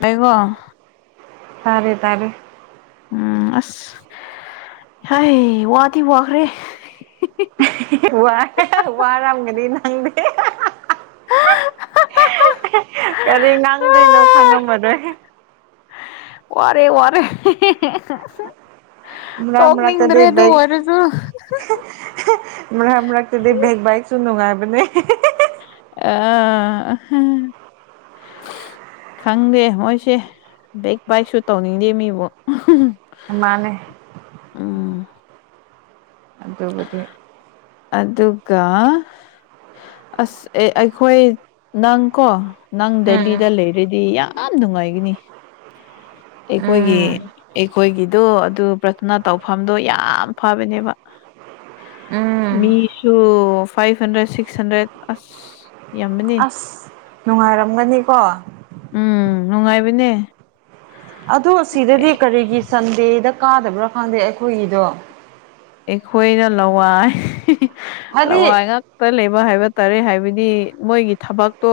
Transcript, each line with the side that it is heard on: left: ꯂꯩꯩꯕꯣ
right: ꯇꯥꯔꯦ ꯇꯥꯔꯦ
left: ꯎꯝ ꯑꯁ ꯍꯥꯏ ꯋꯥꯗꯤ ꯋꯥꯈ꯭ꯔꯦ
right: ꯋꯥ ꯋꯥꯔꯝꯒꯅꯤ ꯅꯪꯗꯤ ꯀꯔꯤ ꯉꯥꯡꯗꯣꯏꯅꯣ ꯈꯪꯉꯝꯃꯔꯣꯏ
left: ꯋꯥꯔꯦ ꯋꯥꯔꯦ ꯇ‌ꯣꯛꯅꯤꯡꯗ꯭ꯔꯦ
right: ꯃꯔꯛꯇꯗꯤ
left: ꯑꯗꯨ
right: ꯕꯦꯛ
left: ꯑꯣꯏꯔꯁꯨ
right: ꯃꯔꯛ ꯃꯔꯛ ꯇꯗꯤ ꯕ‌ꯦꯛ ꯕꯥꯏꯛꯁꯨ ꯅꯨꯡꯉꯥꯏꯕꯅꯦ
left: [unintelligible] ꯈꯪꯗꯦ ꯃꯣꯏꯁꯦ ꯕꯦꯛ ꯕꯥꯏꯛꯁꯨ ꯇꯧꯅꯤꯡꯗꯦ ꯃꯤꯕꯨ
right: ꯑ ꯃꯥꯅꯦ꯫
left: ꯎꯝ꯫
right: ꯑꯗꯨꯕꯨꯗꯤ
left: ꯑꯗꯨꯒ ꯑꯁ ꯑꯦ ꯑꯩꯈꯣꯏ ꯅꯪꯀꯣ ꯅꯪ
right: ꯎꯝ
left: ꯗꯦꯂꯤꯗ ꯂꯩꯔꯗꯤ ꯌꯥꯝ ꯅꯨꯡꯉꯥꯏꯒꯅꯤ ꯑꯩꯈꯣꯏꯒꯤ
right: ꯎꯝ
left: ꯑꯩꯈꯣꯏꯒꯤꯗꯣ ꯑꯗꯨ ꯄ꯭ꯔꯊꯅꯥ ꯇꯧꯐꯝꯗꯣ ꯌꯥꯝ ꯐꯕꯅꯦꯕ꯫
right: ꯎꯝ
left: ꯃꯤꯁꯨ ꯐꯥꯏꯚ ꯍꯟꯗ꯭ꯔꯦꯠ ꯁꯤꯁ ꯍꯟꯗ꯭ꯔꯦꯠ ꯑꯁ ꯌꯥꯝꯕꯅꯤ
right: ꯑꯁ ꯅꯨꯡꯉꯥꯏꯔꯝꯒꯅꯤꯀꯣ꯫
left: ꯎꯝ ꯅꯨꯡꯉꯥꯏꯕꯅꯦ꯫
right: ꯑꯗꯣ ꯁꯤꯗꯗꯤ
left: ꯑꯦ
right: ꯀꯔꯤꯒꯤ ꯁꯟꯗꯦꯗ ꯀꯥꯗꯕ꯭ꯔꯥ ꯈꯪꯗꯦ ꯑꯩꯈꯣꯏꯒꯤꯗꯣ
left: ꯑꯩꯈꯣꯏꯅ ꯂꯋꯥꯏ
right: ꯍꯥꯏꯗꯤ
left: ꯂꯋꯥꯏ ꯉꯥꯛ ꯇ ꯂꯩꯕ ꯍꯥꯏꯕ ꯇꯥꯔꯦ ꯍꯥꯏꯕꯗꯤ ꯃꯣꯏꯒꯤ ꯊꯕꯛꯇꯣ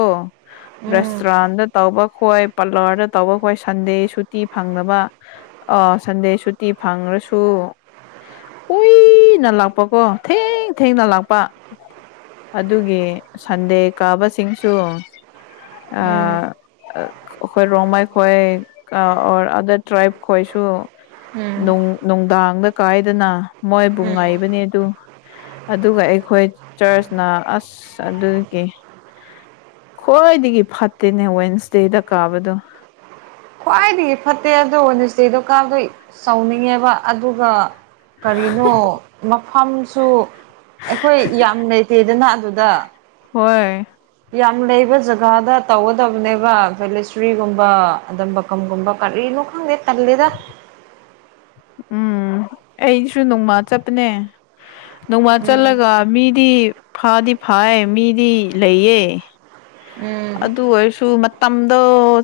right: ꯎꯝ
left: ꯔꯦꯁꯇꯨꯔꯥꯟꯗ ꯇꯧꯕ ꯈꯣꯏ ꯄꯥꯔꯂꯔꯗ ꯇꯧꯕ ꯈꯣꯏ ꯁꯟꯗꯦ ꯁꯨꯇꯤ ꯐꯪꯗꯕ ꯑ ꯁꯟꯗꯦ ꯁꯨꯇꯤ ꯐꯪꯉ꯭ꯔꯁꯨ ꯀꯨꯏꯅ ꯂꯥꯛꯄꯀꯣ ꯊꯦꯡ ꯊꯦꯡꯅ ꯂꯥꯛꯄ ꯑꯗꯨꯒꯤ ꯁꯟꯗꯦ ꯀꯥꯕꯁꯤꯡꯁꯨ
right: ꯎꯝ
left: ꯑꯩꯈꯣꯏ ꯔꯣꯃꯥꯏ ꯈꯣꯏ ꯑꯣꯔ ꯑꯗꯔ ꯇ꯭ꯔꯥꯏꯕ ꯈꯣꯏꯁꯨ
right: ꯎꯝ
left: ꯅꯨꯡꯗꯥꯡꯗ ꯀꯥꯏꯗꯅ ꯃꯣꯏꯕꯨ
right: ꯎꯝ
left: ꯉꯥꯏꯕꯅꯦ ꯑꯗꯨ ꯑꯗꯨꯒ ꯑꯩꯈꯣꯏ ꯆꯔꯆꯅ ꯑꯁ ꯑꯗꯨꯒꯤ ꯈ꯭ꯣꯏꯏꯗꯒꯤ ꯐꯠꯇꯦꯅꯦ ꯋꯦꯟꯁꯗꯦꯗ ꯀꯥꯕꯗꯣ
right: ꯈ꯭ꯋꯥꯏꯗꯒꯤ ꯐꯠꯇꯦ ꯑꯗꯨꯣ ꯁꯦ ꯗꯨꯀꯥꯟꯗꯣ ꯁꯥꯎꯅꯤꯡꯉꯦꯕ ꯑꯗꯨꯒ ꯀꯔꯤꯅꯣ ꯃꯐꯝꯁꯨ ꯑꯩꯈꯣꯏ ꯌꯥꯝ ꯂꯩꯇꯦꯗꯅ ꯑꯗꯨꯗ꯫
left: ꯍꯣꯏ꯫
right: ꯌꯥꯝ ꯂꯩꯕ ꯖꯒꯥꯗ ꯇꯧꯒꯗꯕꯅꯦꯕ ꯚꯦꯂꯁꯇ꯭ꯔꯤꯒꯨꯝꯕ ꯑꯗꯨꯝꯕ ꯀꯝꯒꯨꯝꯕꯥ ꯀꯔꯤꯅ ꯈꯪꯗꯦ ꯇꯟꯂꯦꯗ꯫
left: ꯎꯝ ꯑꯩꯁꯨ ꯅꯣꯡꯃ ꯆꯠꯄꯅꯦ꯫ ꯅꯣꯡꯃ
right: ꯎꯝ
left: ꯆꯠꯂꯒ ꯃꯤꯗꯤ ꯐꯥꯗꯤ ꯐꯥꯏ ꯃꯤꯗꯤ ꯂꯩꯌꯦ꯫
right: ꯎꯝ
left: ꯑꯗꯨ ꯑꯣꯏꯔꯁꯨ ꯃꯇꯝꯗꯣ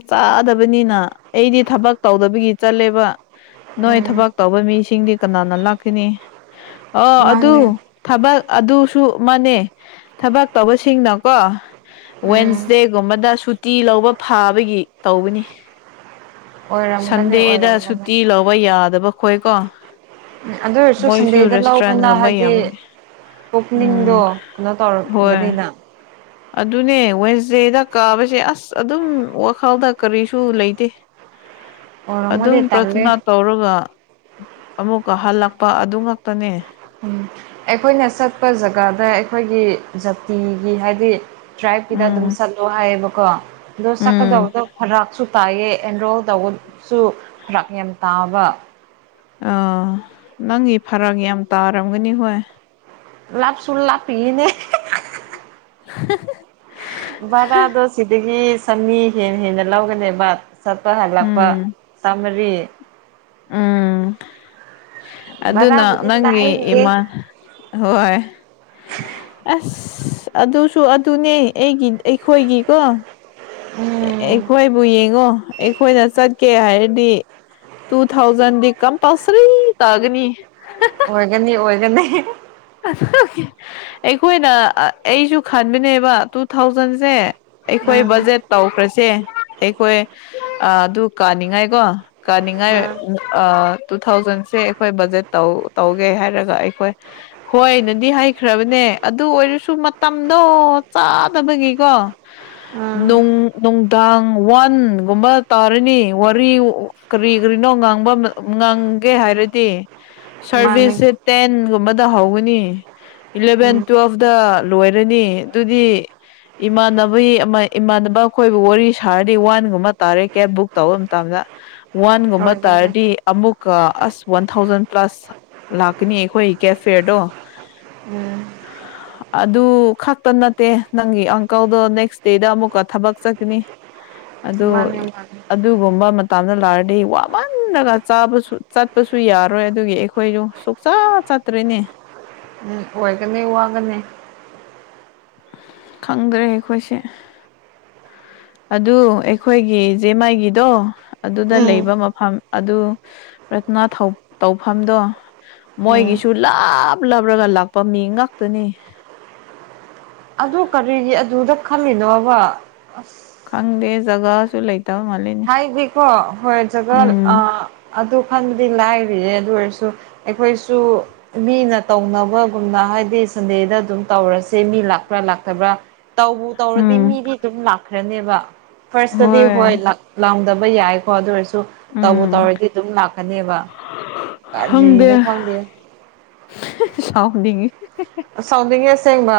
left: ꯆꯥꯗꯕꯅꯤꯅ ꯑꯩꯗꯤ ꯊꯕꯛ ꯇꯧꯗꯕꯒꯤ ꯆꯠꯂꯦꯕ ꯅꯣꯏ
right: ꯎꯝ
left: ꯊꯕꯛ ꯇꯧꯕ ꯃꯤꯁꯤꯡꯗꯤ ꯀꯅꯥꯅ ꯂꯥꯛꯀꯅꯤ ꯑꯣ ꯑꯗꯨ
right: ꯃꯥꯅꯦ
left: ꯊꯕꯛ ꯑꯗꯨꯁꯨ ꯑꯃꯅꯦ ꯊꯕꯛ ꯇꯧꯕꯁꯤꯡꯅꯀꯣ ꯋꯦꯟ
right: ꯎꯝ
left: ꯗꯦꯒꯨꯝꯕꯗ ꯁꯨꯇꯤ ꯂꯧꯕ ꯐꯥꯕꯒꯤ ꯇꯧꯕꯅꯤ꯫
right: ꯑꯣꯏꯔꯝꯒꯅꯤ
left: ꯁꯟꯗꯦꯗ
right: ꯑꯣꯏꯔꯝꯒꯅꯤ
left: ꯁꯨꯇꯤ ꯂꯧꯕ ꯌꯥꯗꯕ ꯈꯣꯏꯀꯣ꯫
right: ꯎꯝ ꯑꯗꯨ ꯑꯣꯏꯔꯁꯨ
left: ꯃꯣꯏꯁꯨ
right: ꯁꯟꯗꯦꯗ ꯂꯧꯕꯅ
left: ꯔꯦꯁꯇꯨꯔꯦꯟꯒꯨꯝꯕ
right: ꯍꯥꯏꯗꯤ꯫
left: ꯌꯥꯝꯕꯅꯤ
right: ꯄꯨꯛꯅꯤꯡꯗꯣ
left: ꯎꯝ
right: ꯀꯩꯅꯣ
left: ꯍꯣꯏ
right: ꯇꯧꯔꯒꯅꯤꯅ
left: ꯑꯗꯨꯅꯦ ꯁ ꯆꯦꯗ ꯀꯥꯕꯁꯦ ꯑꯁ ꯑꯗꯨꯝ ꯋꯥꯈꯜꯗ ꯀꯔꯤꯁꯨ ꯂꯩꯇꯦ ꯑꯗꯨꯝ
right: ꯑꯣꯏꯔꯝꯃꯗꯤ ꯇꯜꯂꯦ
left: ꯄ꯭ꯔꯊꯅꯥ ꯇꯧꯔꯒ ꯑꯃꯨꯛꯀ ꯍꯜꯂꯛꯄ ꯑꯗꯨ ꯉꯥꯛꯛꯇꯅꯦ꯫
right: ꯎꯝ ꯑꯩꯈꯣꯏꯅ ꯆꯠꯄ ꯖꯒꯥꯗ ꯑꯩꯈꯣꯏꯒꯤ ꯖꯥꯇꯤꯒꯤ ꯍꯥꯏꯗꯤ ꯇ꯭ꯔꯥꯏꯞꯀꯤꯗ ꯑꯗꯨꯝ
left: ꯎꯝ
right: ꯁꯠꯂꯣ ꯍꯥꯏꯌꯦꯕꯀꯣ ꯑꯗꯣ
left: ꯎꯝ
right: ꯁꯛꯀꯗꯕꯗꯣ ꯗꯔꯛ ꯇꯥꯏꯌꯦ ꯑꯦꯟꯔꯣꯜ ꯇꯧꯕꯁꯨ ꯈꯔꯥꯛ ꯌꯥꯝ ꯇꯥꯕ꯫
left: ꯑꯥ ꯅꯪꯒꯤ ꯐꯔꯛ ꯌꯥꯝ ꯇꯥꯔꯝꯒꯅꯤ ꯍꯣꯏ꯫
right: ꯂꯥꯞꯁꯨ ꯂꯥꯄꯤꯅꯦ
left: ꯍꯦ ꯍꯦ
right: ꯚꯔꯥꯗꯣ ꯁꯤꯗꯒꯤ ꯆꯅꯤ ꯍꯦꯟꯅ ꯍꯦꯟꯅ ꯂꯧꯒꯅꯦꯕ ꯆꯠꯄ ꯍꯜꯂꯛꯄ꯫
left: ꯎꯝ
right: ꯇꯃꯔꯤ
left: ꯎꯝ ꯑꯗꯨꯅ
right: ꯚꯔꯥꯕꯨꯗꯤ
left: ꯅꯪꯒꯤ
right: ꯂꯥꯏꯔꯤꯌꯦ
left: ꯏꯃꯥꯟ ꯍꯣꯏ꯫ ꯑꯁ ꯑꯗꯨꯁꯨ ꯑꯗꯨꯅꯦ ꯑꯩꯒꯤ ꯑꯩꯈꯣꯏꯒꯤꯀꯣ꯫
right: ꯎꯝ
left: ꯑꯩꯈꯣꯏꯕꯨ ꯌꯦꯡꯉꯣ ꯑꯩꯈꯣꯏꯅ ꯆꯠꯀꯦ ꯍꯥꯏꯔꯗꯤ ꯇꯨ ꯊꯥꯎꯖꯦꯟꯗꯤ ꯀꯝꯄꯜꯁꯔꯤ ꯇꯥꯒꯅꯤ
right: ꯑꯣꯏꯒꯅꯤ ꯑꯣꯏꯒꯅꯤ
left: ꯑꯩꯈꯣꯏꯅ ꯑꯩꯁꯨ ꯈꯟꯕꯅꯦꯕ ꯇꯨ ꯊꯥꯎꯖꯟꯁꯦ ꯑꯩꯈꯣꯏ
right: ꯎꯝ
left: ꯕꯖꯦꯠ ꯇꯧꯈ꯭ꯔꯁꯦ ꯑꯩꯈꯣꯏ ꯑꯗꯨ ꯀꯥꯅꯤꯡꯉꯥꯏꯀꯣ ꯀꯥꯅꯤꯡꯉꯥꯏ
right: ꯎꯝ
left: ꯇꯨ ꯊꯥꯎꯖꯟꯁꯦ ꯑꯩꯈꯣꯏ ꯕꯖꯦꯠ ꯇꯧ ꯇꯧꯒꯦ ꯍꯥꯏꯔꯒ ꯑꯩꯈꯣꯏ [unintelligible] ꯍꯣꯏꯅꯗꯤ ꯍꯩꯈ꯭ꯔꯕꯅꯦ ꯑꯗꯨ ꯑꯣꯏꯔꯁꯨ ꯃꯇꯝꯗꯣ ꯆꯥꯗꯕꯒꯤꯀꯣ
right: ꯎꯝ
left: ꯅꯨꯡ ꯅꯨꯡꯗꯥꯡ ꯋꯥꯟꯒꯨꯝꯕ ꯇꯧꯔꯤꯅꯤ ꯋꯥꯔꯤ ꯀꯔꯤ ꯀꯔꯤꯅꯣ ꯉꯥꯡꯕ ꯉꯥꯡꯒꯦ ꯍꯥꯏꯔꯗꯤ
right: ꯃꯥꯅꯤ
left: ꯁꯔꯚꯤꯁꯁꯦ ꯇꯦꯟꯒꯨꯝꯕꯗ ꯍꯧ ꯅꯤ ꯏꯂꯦꯚꯦꯟ
right: ꯎꯝ
left: ꯇꯨꯋꯦꯜꯚꯇ ꯂꯣꯏꯔꯅꯤ ꯑꯗꯨꯗꯤ꯫ ꯏꯃꯥꯟꯅꯕ ꯏꯃꯥꯟꯅꯕ ꯑꯩꯈꯣꯏꯕꯨ ꯋꯥꯔꯤ ꯁꯥꯔꯗꯤ ꯋꯥꯟꯒꯨꯝꯕ ꯇꯥꯔꯦ ꯀꯦꯕ ꯕꯨꯛ ꯇꯧꯕ ꯃꯇꯝꯗ ꯋꯥꯟꯒꯨꯝꯕ
right: ꯑꯣꯏꯒꯅꯤ
left: ꯇꯥꯔꯗꯤ ꯑꯃꯨꯛꯀ ꯑꯁ ꯋꯥꯟ ꯊꯥꯎꯖꯟ ꯄ꯭ꯂꯁ ꯂꯥꯛꯀꯅꯤ ꯑꯩꯈꯣꯏ ꯀꯦꯐꯦꯗꯣ
right: ꯎꯝ
left: ꯍꯥ ꯑꯗꯨ ꯈꯛꯇ ꯅꯠꯇꯦ ꯅꯪꯒꯤ ꯑꯪꯀꯜꯗꯣ ꯅꯦꯛꯁ ꯗꯦꯗ ꯑꯃꯨꯛꯀ ꯊꯕꯛ ꯆꯠꯈꯤꯅꯤ ꯑꯗꯣ
right: ꯃꯥꯅꯤ ꯃꯥꯅꯤ
left: ꯑꯗꯨꯒꯨꯝꯕ ꯃꯇꯗ ꯂꯥꯔꯗꯤ ꯋꯥꯃꯜꯂꯒ ꯆꯥꯕꯁꯨ ꯆꯠꯄꯁꯨ ꯌꯥꯔꯣꯏ ꯑꯗꯨꯒꯤ ꯑꯩꯈꯣꯏꯁꯨ ꯆ ꯆꯠꯇ꯭ꯔꯦꯅꯦ
right: ꯑꯣꯏꯒꯅꯤ ꯋꯥꯒꯅꯤ
left: ꯈꯪꯗ꯭ꯔꯦ ꯑꯩꯈꯣꯏꯁꯦ ꯑꯗꯨ ꯑꯩꯈꯣꯏꯒꯤ ꯖꯦ ꯃꯥꯏꯒꯤꯗꯣ ꯑꯗꯨꯗ
right: ꯎꯝ
left: ꯂꯩꯕ ꯃꯐꯝ ꯑꯗꯨ ꯔꯠꯅꯥ ꯇꯧꯐꯝꯗꯣ
right: ꯎꯝ
left: ꯃꯣꯏꯒꯤꯁꯨ ꯂꯥꯞ ꯂꯥꯞꯂꯒ ꯂꯥꯛꯄ ꯃꯤ ꯉꯥꯛꯇꯅꯤ
right: ꯑꯗꯨ ꯀꯔꯤꯒꯤ ꯑꯗꯨꯗ ꯈꯜꯂꯤꯃꯤꯅꯣꯕ ꯑꯁ
left: ꯈꯪꯗꯦ ꯖꯒꯥꯁꯨ ꯂꯩꯇꯕ ꯃꯥꯜꯂꯦ
right: ꯍꯥꯏꯕꯤꯀꯣ ꯍꯣꯏ ꯖꯒꯥ ꯑꯗꯨ ꯈꯟꯕꯗꯤ ꯂꯥꯏꯔꯤꯌꯦ ꯑꯗꯨ ꯑꯣꯏꯔꯁꯨ ꯑꯩꯈꯣꯏꯁꯨ ꯃꯤꯅ ꯇꯧꯅꯕꯒꯨꯝꯅ ꯍꯥꯏꯗꯤ ꯁꯟꯗꯦꯗ ꯑꯗꯨꯝ ꯇꯧꯔꯁꯦ ꯃꯤ ꯂꯥꯛꯄ꯭ꯔꯥ ꯂꯥꯛꯇꯕ꯭ꯔꯥ ꯇꯧꯕ ꯇꯧꯔꯗꯤ
left: ꯎꯝ
right: ꯃꯤꯗꯤ ꯑꯗꯨꯝ ꯂꯥꯛꯈ꯭ꯔꯅꯦꯕ ꯐꯥꯔꯁꯇꯗꯤ ꯍꯣꯏ ꯂꯥꯎꯗꯕ ꯌꯥꯏꯀꯣ ꯑꯗꯨ ꯑꯣꯏꯔꯁꯨ ꯇꯧꯕ ꯇꯧꯔꯗꯤ ꯑꯗꯨꯝ ꯂꯥꯛꯀꯅꯦꯕ ꯀꯔꯤꯅꯣ
left: ꯍꯪꯗꯦ
right: ꯈꯪꯗꯦ
left: ꯁꯥꯎꯅꯤꯡꯉꯤ
right: ꯁꯥꯎꯗꯤꯡꯉꯦ ꯑꯁꯦꯡꯕ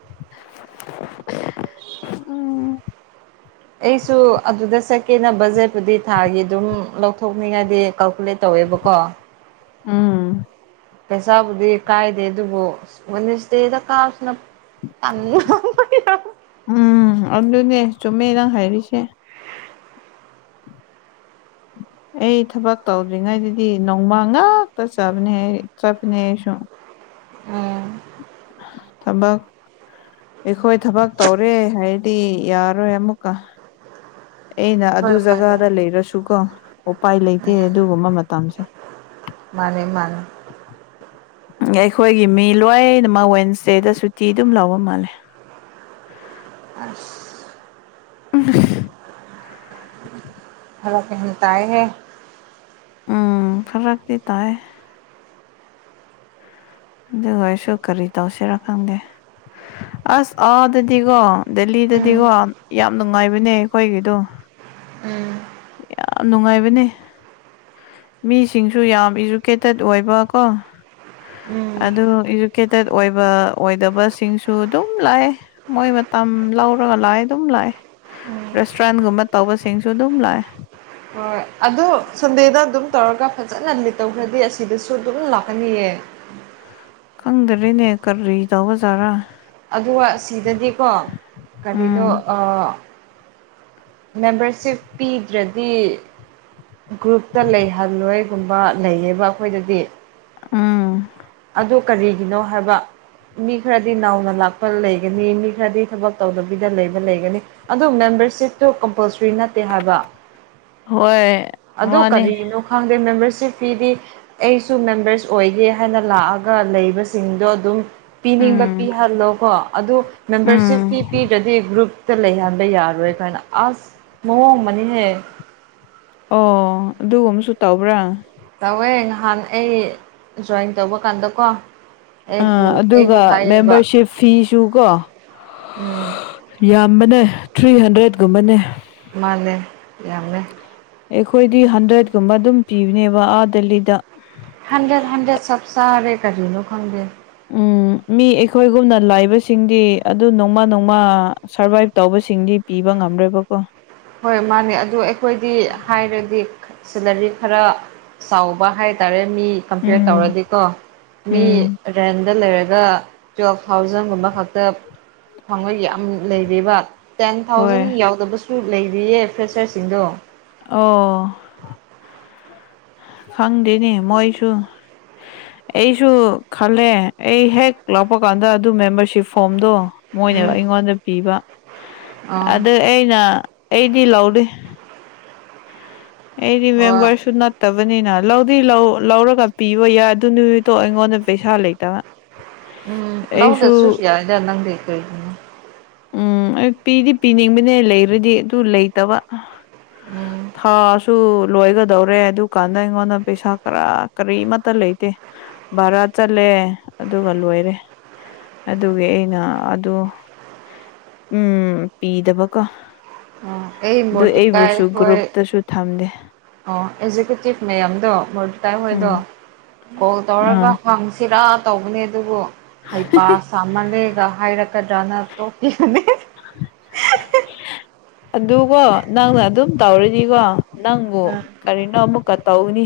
left: [unintelligible] ꯎꯝ
right: ꯑꯩꯁꯨ ꯑꯗꯨꯗ ꯆꯠꯀꯦꯅ ꯕꯖꯦꯠꯄꯨꯗꯤ ꯊꯥꯒꯤ ꯑꯗꯨꯝ ꯂꯧꯊꯣꯛꯅꯤꯡꯉꯥꯏꯗꯤ ꯀꯥꯜꯀꯨꯂꯦꯠ ꯇꯧꯋꯦꯕꯀꯣ
left: ꯎꯝ
right: ꯄꯩꯁꯥꯕꯨꯗꯤ ꯀꯥꯏꯗꯦ ꯑꯗꯨꯕꯨ ꯁꯗꯦꯗ ꯀꯥꯁꯤꯅ
left: ꯎꯝ ꯑꯗꯨꯅꯦ ꯆꯨꯝꯃꯦ ꯅꯪ ꯍꯥꯏꯔꯤꯁꯦ ꯑꯩ ꯊꯕꯛ ꯇꯧꯗ꯭ꯔꯤꯉꯩꯗꯗꯤ ꯅꯣꯡꯃ ꯉꯥꯛꯇ ꯆꯥꯕꯅꯦ ꯆꯠꯄꯅꯦ ꯑꯩ ꯁ
right: ꯎꯝ
left: ꯊꯕꯛ ꯑꯩꯈꯣꯏ ꯊꯕꯛ ꯇꯧꯔꯦ ꯍꯥꯏꯗꯤ ꯌꯥꯔꯣꯏ ꯑꯃꯨꯛꯀ ꯑꯩꯅ
right: ꯍꯣꯏ
left: ꯑꯗꯨ
right: ꯃꯥꯅꯦ
left: ꯖꯒꯥꯗ ꯂꯩꯔꯁꯨꯀꯣ ꯎꯄꯥꯏ ꯂꯩꯇꯦ
right: ꯎꯝ
left: ꯑꯗꯨꯒꯨꯝꯕ ꯃꯇꯝꯁꯦ
right: ꯃꯥꯅꯦ ꯃꯥꯅꯦ
left: ꯑꯩꯈꯣꯏꯒꯤ ꯃꯤ ꯂꯣꯏꯅꯃꯛ ꯋꯦꯟꯁꯗꯦꯗ ꯁꯨꯇꯤ ꯑꯗꯨꯝ ꯂꯧꯕ ꯃꯥꯜꯂꯦ
right: ꯑꯁ
left: [unintelligible]
right: ꯍꯂꯛ ꯀꯍꯟ ꯇꯑ
left: ꯎꯝ ꯐꯔꯛꯇꯤ ꯇꯥꯏ ꯑꯗꯨꯒ ꯑꯩꯁꯨ ꯀꯔꯤ ꯇꯧꯁꯤꯔꯥ ꯈꯪꯗꯦ ꯑꯁ ꯑꯥꯗꯗꯤꯀꯣ
right: ꯎꯝ
left: ꯗꯦꯜꯂꯤꯗꯗꯤꯀꯣ ꯌꯥꯝ ꯅꯨꯡꯉꯥꯏꯕꯅꯦ ꯑꯩꯈꯣꯏꯒꯤꯗꯣ
right: ꯎꯝ
left: ꯌꯥꯝ ꯅꯨꯡꯉꯥꯏꯕꯅꯦ ꯃꯤꯁꯤꯡꯁꯨ ꯌꯥꯝ ꯏꯖꯨꯀꯦꯇꯦꯠ ꯑꯣꯏꯕꯀꯣ
right: ꯎꯝ
left: ꯑꯗꯨ ꯏꯖꯨꯀꯦꯇꯦꯠ ꯑꯣꯏꯕ ꯑꯣꯏꯗꯕꯁꯤꯡꯁꯨ ꯑꯗꯨꯝ ꯂꯥꯛꯑꯦ ꯃꯣꯏ ꯃꯇꯝ ꯂꯧꯔꯒ ꯂꯥꯛꯑꯦ ꯑꯗꯨꯝ ꯂꯥꯛꯑꯦ ꯔꯦꯁꯇꯨꯔꯦꯟꯒꯨꯝꯕ ꯇꯧꯕꯁꯤꯡꯁꯨ ꯑꯗꯨꯝ ꯂꯥꯛꯑꯦ
right: ꯑꯗꯣ ꯁꯟꯗꯦꯗ ꯑꯗꯨꯝ ꯇꯧꯔꯒ ꯐꯖꯅ ꯂꯤꯠ ꯇꯧꯈ꯭ꯔꯗꯤ ꯑꯁꯤꯗꯁꯨ ꯑꯗꯨꯝ ꯂꯥꯛꯀꯅꯤꯌꯦ
left: ꯈꯪꯗꯔꯦꯅꯦ ꯀꯔꯤ ꯇꯧꯕ ꯖꯥꯔꯥ
right: ꯑꯗꯨꯒ ꯁꯤꯗꯗꯤꯀꯣ ꯀꯔꯤꯅꯣ
left: ꯎꯝ
right: ꯃꯦꯝꯕꯔꯁꯤꯞ ꯄꯤꯗ꯭ꯔꯗꯤ ꯒ꯭ꯔꯨꯞꯇ ꯂꯩꯍꯜꯂꯣꯏꯒꯨꯝꯕ ꯂꯩꯌꯦꯕ ꯑꯩꯈꯣꯏꯗꯗꯤ
left: ꯎꯝ
right: ꯑꯗꯨ ꯀꯔꯤꯒꯤꯅꯣ ꯍꯥꯏꯕ ꯃꯤ ꯈꯔꯗꯤ ꯅꯥꯎꯅ ꯂꯥꯛꯄ ꯂꯩꯒꯅꯤ ꯃꯤ ꯈꯔꯗꯤ ꯊꯕꯛ ꯇꯧꯗꯕꯤꯗ ꯂꯩꯕ ꯂꯩꯒꯅꯤ ꯑꯗꯨ ꯃꯦꯝꯕꯔꯁꯤꯞꯇꯨ ꯀꯝꯄꯜꯁꯔꯤ ꯅꯠꯇꯦ ꯍꯥꯏꯕ
left: ꯍꯣꯏ
right: ꯑꯗꯨ
left: ꯃꯥꯅꯦ
right: ꯀꯔꯤꯅꯣ ꯈꯪꯗꯦ ꯃꯦꯝꯕꯔꯁꯤꯞ ꯐꯤꯗꯤ ꯑꯩꯁꯨ ꯃꯦꯝꯕꯔꯁ ꯑꯣꯏꯒꯦ ꯍꯥꯏꯅ ꯂꯥꯛꯑꯒ ꯂꯩꯕꯁꯤꯡꯗꯣ ꯑꯗꯨꯝ ꯄꯤꯅꯤꯡꯕ
left: ꯎꯝ
right: ꯄꯤꯍꯜꯂꯣ ꯀꯣ ꯑꯗꯨ ꯃꯦꯝꯕꯔꯁꯤꯞꯇꯤ
left: ꯎꯝ
right: ꯄꯤꯗ꯭ꯔꯗꯤ ꯒ꯭ꯔꯨꯞ ꯇ ꯂꯩꯍꯟꯕ ꯌꯥꯔꯣꯏ ꯀꯥꯏꯅ ꯑꯁ ꯃꯑꯣꯡ ꯑꯃꯅꯤꯍꯦꯛ
left: ꯑꯣ ꯑꯗꯨꯒꯨꯝꯕꯁꯨ ꯇꯧꯕ꯭ꯔꯥ
right: ꯇꯧꯋꯦ ꯅꯍꯥꯟ ꯑꯩ ꯖꯣꯏꯟ ꯇꯧꯕ ꯀꯥꯟꯗꯀꯣ
left: ꯑ
right: ꯑꯩꯕꯨ ꯑꯩꯕꯨ
left: ꯑꯗꯨꯒ
right: ꯍꯥꯏꯌꯦꯕ
left: ꯃꯦꯝꯕꯔꯁꯤꯞ ꯐꯤꯁꯨ ꯀꯣ
right: ꯎꯝ
left: ꯌꯥꯝꯕꯅꯦ ꯊ꯭ꯔꯤ ꯍꯟꯗ꯭ꯔꯦꯠꯀꯨꯝꯕꯅꯦ
right: ꯃꯥꯅꯦ ꯌꯥꯝꯃꯦ
left: ꯑꯩꯈꯣꯏꯗꯤ ꯍꯟꯗ꯭ꯔꯦꯠꯀꯨꯝꯕ ꯑꯗꯨꯝ ꯄꯤꯕꯅꯦꯕ ꯑꯥ ꯗꯦꯜꯂꯤꯗ
right: ꯍꯟꯗ꯭ꯔꯦꯠ ꯍꯟꯗ꯭ꯔꯦꯠ ꯆꯞ ꯆꯥꯔꯦ ꯀꯔꯤ ꯅꯣ ꯍꯟꯗ꯭ꯔꯦꯠ
left: ꯑꯝ ꯃꯤ ꯑꯩꯈꯣꯏꯒꯨꯝꯅ ꯂꯥꯏꯕꯁꯤꯡꯗꯤ ꯑꯗꯨ ꯅꯣꯡꯃ ꯅꯣꯡꯃ ꯁꯔꯚꯥꯏꯚ ꯇꯧꯕꯁꯤꯡꯗꯤ ꯄꯤꯕ ꯉꯝꯔꯣꯏꯕꯀꯣ
right: ꯍꯣꯏ ꯃꯥꯅꯦ ꯑꯗꯨ ꯑꯩꯈꯣꯏꯗꯤ ꯍꯥꯏꯔꯗꯤ ꯁꯦꯂꯔꯤ ꯈꯔ ꯆꯥꯎꯕ ꯍꯥꯏ ꯇꯔꯦ ꯃꯤ ꯀꯝꯄꯤꯌꯔ
left: ꯎꯝ
right: ꯇꯧꯔꯗꯤꯀꯣ ꯃꯤ
left: ꯎꯝ
right: ꯔꯦꯟꯗ ꯂꯩꯔꯒ ꯇꯨꯋꯦꯜꯐ ꯊꯥꯎꯖꯟꯒꯨꯝꯕ ꯈꯛꯇ ꯊꯥꯡꯉꯣꯏꯒꯤ ꯌꯥꯝ ꯂꯩꯕ ꯇꯦꯟ ꯊꯥꯎꯖꯟ
left: ꯍꯣꯏ
right: ꯌꯥꯎꯗꯕ ꯂꯩꯔꯤꯌꯦ ꯐ꯭ꯔꯦꯁꯔꯁꯤꯡꯗꯣ
left: ꯑꯣ ꯈꯪꯗꯦꯅꯦ ꯃꯣꯏꯁꯨ ꯑꯩꯁꯨ ꯈꯜꯂꯦ ꯑꯩ ꯍꯦꯛ ꯂꯥꯛꯄ ꯀꯥꯟꯗ ꯑꯗꯨ ꯃꯦꯝꯕꯔꯁꯤꯞ ꯐꯣꯝꯗꯣ ꯃꯣꯏꯅ
right: ꯎꯝ
left: ꯑꯩꯉꯣꯟꯗ ꯄꯤꯕ
right: ꯑꯥ
left: ꯑꯗ ꯑꯩꯅ ꯑꯩꯗꯤ ꯂꯧꯗꯦ ꯑꯩꯗꯤ
right: ꯍꯣꯏ
left: ꯃꯦꯝꯕꯔꯁꯨ ꯅꯠ ꯐꯠꯇꯕꯅꯤꯅ ꯂꯧꯗꯤ ꯂꯧ ꯂꯧꯔꯒ ꯄꯤꯕ ꯌꯥꯏ ꯑꯗꯨ ꯅꯨꯃꯤꯠꯇꯣ ꯑꯩꯉꯣꯟꯗ ꯄꯩꯁꯥ ꯂꯩꯇꯕ
right: ꯎꯝ ꯂꯪꯗ
left: ꯑꯩꯁꯨ
right: ꯁꯨꯁꯌꯥ ꯏꯗ ꯅꯪꯗꯤ ꯀꯣꯏ
left: ꯎꯝ ꯑꯩ ꯄꯤꯗꯤ ꯄꯤꯅꯤꯡꯕꯅꯦ ꯂꯩꯔꯗꯤ ꯑꯗꯨ ꯂꯩꯇꯕ
right: ꯎꯝ
left: ꯊꯥꯁꯨ ꯁꯨ ꯂꯣꯏꯒꯗꯧꯔꯦ ꯑꯗꯨꯀꯥꯟꯗ ꯑꯩꯉꯣꯟꯗ ꯄꯩꯁꯥ ꯀꯔꯥ ꯀꯔꯤ ꯑꯃꯠꯇ ꯂꯩꯇꯦ ꯚꯔꯥ ꯆꯠꯂꯦ ꯑꯗꯨꯒ ꯂꯣꯏꯔꯦ ꯑꯗꯨꯒꯤ ꯑꯩꯅ ꯑꯗꯨ ꯎꯝ ꯄꯤꯗꯕꯀꯣ
right: ꯑꯣ ꯑꯩ
left: ꯑꯗꯨ
right: ꯃꯣꯔꯇꯤꯀꯥꯏ
left: ꯑꯩꯕꯨꯁꯨ
right: ꯍꯣꯏ
left: ꯒ꯭ꯔꯨꯞꯇꯁꯨ ꯊꯝꯗꯦ
right: ꯑꯣ ꯑꯦꯛꯖꯤꯀꯨꯇꯤꯚ ꯃꯌꯥꯝꯗꯣ ꯃ ꯇꯥꯏ ꯍꯣꯏꯗꯣ
left: ꯎꯝ
right: ꯀꯣꯜ
left: ꯑꯥ
right: ꯇꯧꯔꯒ ꯍꯪꯁ ꯁꯤꯔꯥ ꯇꯧꯕꯅꯦ ꯑꯗꯨꯕꯨ ꯍꯩꯄꯥ ꯁꯥ ꯁꯥꯃꯟꯂꯦ ꯍꯥꯏꯔꯀ ꯅ ꯇꯣꯄꯤꯅꯤ
left: ꯑꯗꯨꯀꯣ ꯅꯪꯅ ꯑꯗꯨꯝ ꯇꯧꯔꯤꯅꯤꯀꯣ ꯅꯪꯕꯨ ꯀꯔꯤꯅꯣ ꯑꯃꯨꯛꯀ ꯇꯧꯅꯤ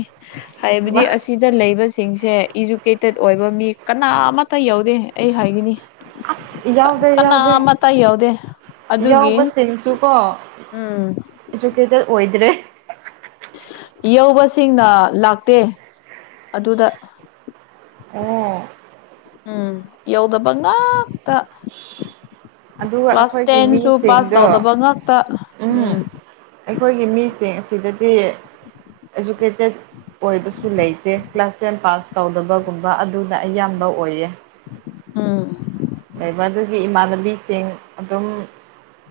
left: ꯍꯥꯏꯕꯗꯤ ꯑꯁꯨꯛ ꯁꯤꯗ ꯂꯩꯕꯁꯤꯡꯁꯦ ꯏꯖꯨꯀꯦꯇꯦꯠ ꯑꯣꯏꯕ ꯃꯤ ꯀꯅꯥ ꯑꯃꯠꯇ ꯌꯥꯎꯗꯦ ꯑꯩ ꯍꯥꯏꯈꯤꯅꯤ
right: ꯑꯁ ꯌꯥꯎꯗꯦ ꯌꯥꯎꯗꯦ
left: ꯌꯧꯗꯦ ꯑꯗꯨꯒꯤ
right: ꯌꯥꯎꯕꯁꯤꯡꯁꯨ ꯀꯣ
left: ꯎꯝ
right: ꯏꯖꯨꯀꯦꯇꯦꯠ ꯑꯣꯏꯗ꯭ꯔꯦ
left: ꯌꯧꯕꯁꯤꯡꯅ ꯂꯥꯛꯇꯦ ꯑꯗꯨꯗ
right: ꯑꯣ
left: ꯎꯝ ꯌꯧꯗꯕ ꯉꯥꯛꯇ
right: ꯑꯗꯨꯒ
left: ꯀ꯭ꯂꯥꯁ
right: ꯑꯩꯈꯣꯏꯒꯤ
left: ꯇꯦꯟꯁꯨ ꯄꯥꯁ
right: ꯃꯤꯁꯤꯡꯗꯣ
left: ꯇꯧꯗꯕ ꯉꯥꯛꯇ ꯎꯝ
right: ꯑꯩꯈꯣꯏꯒꯤ ꯃꯤꯁꯤꯡ ꯑꯁꯤꯗꯗꯤ ꯏꯖꯨꯀꯦꯇꯦꯠ ꯑꯣꯏꯕꯁꯨ ꯂꯩꯇꯦ ꯀ꯭ꯂꯥꯁ ꯇꯦꯟ ꯄꯥꯁ ꯇꯧꯗꯕꯒꯨꯝꯕ ꯑꯗꯨꯅ ꯑꯌꯥꯝꯕ ꯑꯣꯏꯌꯦ
left: ꯑꯝ
right: ꯂꯩꯕ ꯑꯗꯨꯒꯤ ꯏꯃꯥꯟꯅꯕꯤꯁꯤꯡ ꯑꯗꯨꯝ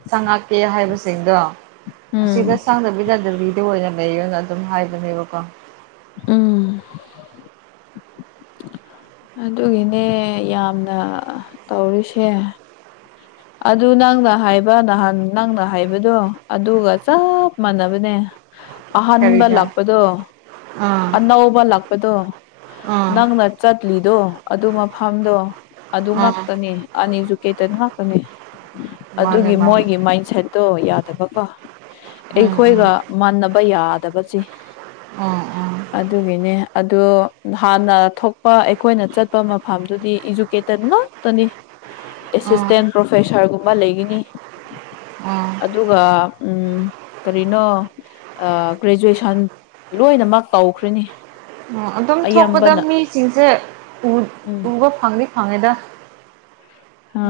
right: ꯆꯪꯉꯛꯀꯦ ꯍꯥꯏꯕꯁꯤꯡꯗꯣ
left: ꯎꯝ
right: ꯑꯁꯤꯗꯁꯥꯡꯗꯕꯤꯗ ꯗꯤꯂꯤꯗ ꯑꯣꯏꯅ ꯂꯩꯔꯒ ꯑꯗꯨꯝ ꯍꯥꯏꯕꯅꯦꯕꯣ ꯀꯣ
left: ꯎꯝ ꯑꯗꯨꯒꯤꯅꯦ ꯌꯥꯝꯅ ꯇꯧꯔꯤꯁꯦ ꯑꯗꯨ ꯅꯪꯅ ꯍꯥꯏꯕ ꯅꯍꯥꯟ ꯅꯪꯅ ꯍꯥꯏꯕꯗꯣ ꯑꯗꯨꯒ ꯆꯞ ꯃꯥꯟꯅꯕꯅꯦ [inaudible] ꯑꯍꯟꯥꯟꯕ
right: ꯀꯔꯤꯔ
left: ꯂꯥꯛꯄꯗꯣ
right: ꯑꯥ
left: ꯑꯅꯧꯕ ꯂꯥꯛꯄꯗꯣ
right: ꯑꯥ
left: ꯅꯪꯅ ꯀꯂꯤꯗꯣ ꯑꯗꯨ ꯃꯐꯝꯗꯣ ꯑꯗꯨ
right: ꯑꯥ
left: ꯉꯥꯛꯇꯅꯤ ꯑꯅꯤꯖꯨꯛꯇꯦꯠ ꯉꯥꯛꯇꯅꯤ
right: ꯃꯥꯅꯦ
left: ꯑꯗꯨꯒꯤ
right: ꯃꯥꯅꯦ
left: ꯃꯣꯏꯒꯤ ꯃꯥꯟꯢ ꯁꯦꯠꯇꯣ ꯌꯥꯗꯕꯀꯣ
right: ꯎꯝ ꯎꯝ
left: ꯑꯩꯈꯣꯏꯒ ꯃꯥꯟꯅꯕ ꯌꯥꯗꯕꯖꯦ
right: ꯑꯣ ꯑꯣ
left: ꯑꯗꯨꯒꯤꯅꯦ ꯑꯗꯨ ꯍꯥꯟꯅ ꯊꯣꯛ ꯍꯣꯏ ꯑꯩꯈꯣꯏꯅ ꯆꯠꯄ ꯃꯐꯝꯗꯨꯗꯤ ꯏꯖꯨꯀꯦꯇꯦꯠ ꯉꯥꯛꯇꯅꯤ
right: ꯎꯝ
left: ꯑꯦꯁꯤꯁꯇꯦꯟ ꯄ꯭ꯔꯣꯐꯦꯁꯥꯔꯒꯨꯝꯕ ꯂꯩꯒꯤꯅꯤ
right: ꯑꯥ
left: ꯑꯗꯨꯒ ꯎꯝ ꯀꯔꯤꯅꯣ ꯑ ꯒ꯭ꯔꯦꯖꯨꯑꯦꯁꯟ ꯂꯣꯏꯅꯃꯛ ꯇꯧꯈ꯭ꯔꯤꯅꯤ
right: ꯑꯣ ꯑꯗꯨꯝ ꯊꯣꯛꯄꯗ ꯃꯤꯁꯤꯡꯁꯦ ꯎ
left: ꯎꯝ
right: ꯎꯕ ꯐꯪꯗꯤ ꯐꯪꯉꯦꯗ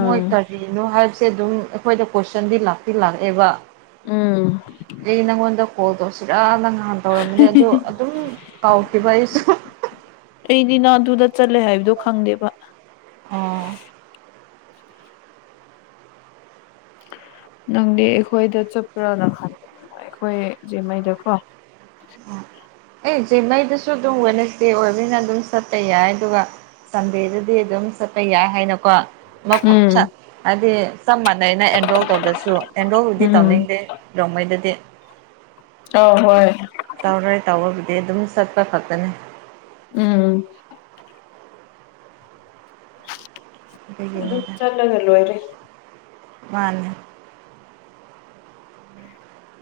right: ꯃꯣꯏ ꯇ ꯀꯔꯤꯅꯣ ꯍꯥꯏꯕꯁꯦ ꯑꯗꯨꯝ ꯑꯩꯈꯣꯏꯗ ꯀꯣꯏꯁꯟꯗꯤ ꯂꯥꯛꯇꯤ ꯂꯥꯛꯑꯦꯕ
left: ꯎꯝ
right: ꯗꯤ ꯅꯪꯉꯣꯟꯗ ꯀꯣꯜ ꯇꯧꯁꯤꯔꯥꯟꯅ ꯉꯍꯥꯟ ꯇꯧꯔꯝꯕꯅꯤ ꯑꯗꯣ ꯑꯗꯨꯝ ꯀꯥꯎꯈꯤꯕ ꯑꯩꯁꯨ
left: ꯑꯩꯗꯤ ꯅꯪ ꯑꯗꯨꯗ ꯆꯠꯂꯦ ꯍꯥꯏꯕꯗꯣ ꯈꯪꯗꯦꯕ
right: ꯑꯣ
left: ꯅꯪꯗꯤ ꯑꯩꯈꯣꯏꯗ ꯆꯠꯄ꯭ꯔꯥꯅ ꯈꯟꯕ ꯑꯩꯈꯣꯏ ꯖꯦꯝꯃꯩꯗꯀꯣ
right: ꯑꯦ ꯖꯦꯝꯃꯩꯗꯨꯁꯨ ꯑꯗꯨꯝ ꯋꯦꯅꯦꯁꯗꯦ ꯑꯣꯏꯕꯅꯤꯅ ꯑꯗꯨꯝ ꯆꯠꯄ ꯌꯥꯏ ꯑꯗꯨꯒ ꯁꯟꯗꯦꯗꯗꯤ ꯑꯗꯨꯝ ꯆꯠꯄ ꯌꯥꯏ ꯍꯥꯏꯅꯀꯣ ꯃꯐꯝ
left: ꯎꯝ
right: ꯆꯞ ꯍꯥꯏꯗꯤ ꯆꯞ ꯃꯥꯟꯅꯩꯩꯅ ꯑꯦꯟꯔꯣꯜ ꯇꯧꯗ꯭ꯔꯁꯨ ꯑꯦꯟꯔꯣꯜꯕꯨꯗꯤ
left: ꯎꯝ
right: ꯇꯧꯅꯤꯡꯗꯦ ꯔꯣꯡꯃꯩꯗꯗꯤ
left: ꯑꯧ ꯍꯣꯏ
right: ꯇꯧꯔꯣꯏ ꯇꯧꯕꯕꯨꯗꯤ ꯑꯗꯨꯝ ꯆꯠꯄ ꯈꯛꯇꯅꯤ
left: ꯎꯝ ꯑꯗꯨ
right: ꯑꯗꯨꯒꯤꯅꯤꯗ
left: ꯆꯠꯂꯒ ꯂꯣꯢꯔꯦ
right: ꯃꯥꯟꯅꯦ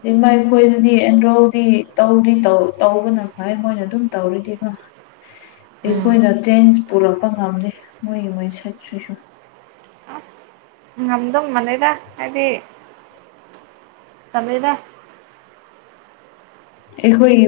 left: ꯎꯝ ꯑꯦ ꯃꯥꯏꯈꯣꯏꯗꯗꯤ ꯑꯦꯟꯔꯣꯜꯗꯤ ꯇꯧꯗ꯭ꯔꯤ ꯇꯧ ꯇꯧꯕꯅ ꯐꯥꯏ ꯃꯣꯏꯅ ꯑꯗꯨꯝ ꯇꯧꯔꯤꯗꯤꯕ
right: ꯎꯝ
left: ꯑꯩꯈꯣꯏꯅ ꯇꯔ꯭ꯦꯟꯁ ꯄꯨꯔꯛꯄ ꯉꯝꯃꯤ ꯃꯣꯏꯒꯤ ꯃꯣꯏ ꯁꯠ ꯁꯁꯨ
right: ꯑꯁ ꯉꯝꯗꯧ ꯃꯅꯦꯗ ꯍꯥꯏꯗꯤ ꯇꯜꯂꯦꯗ
left: ꯑꯩꯈꯣꯏ ꯌꯨ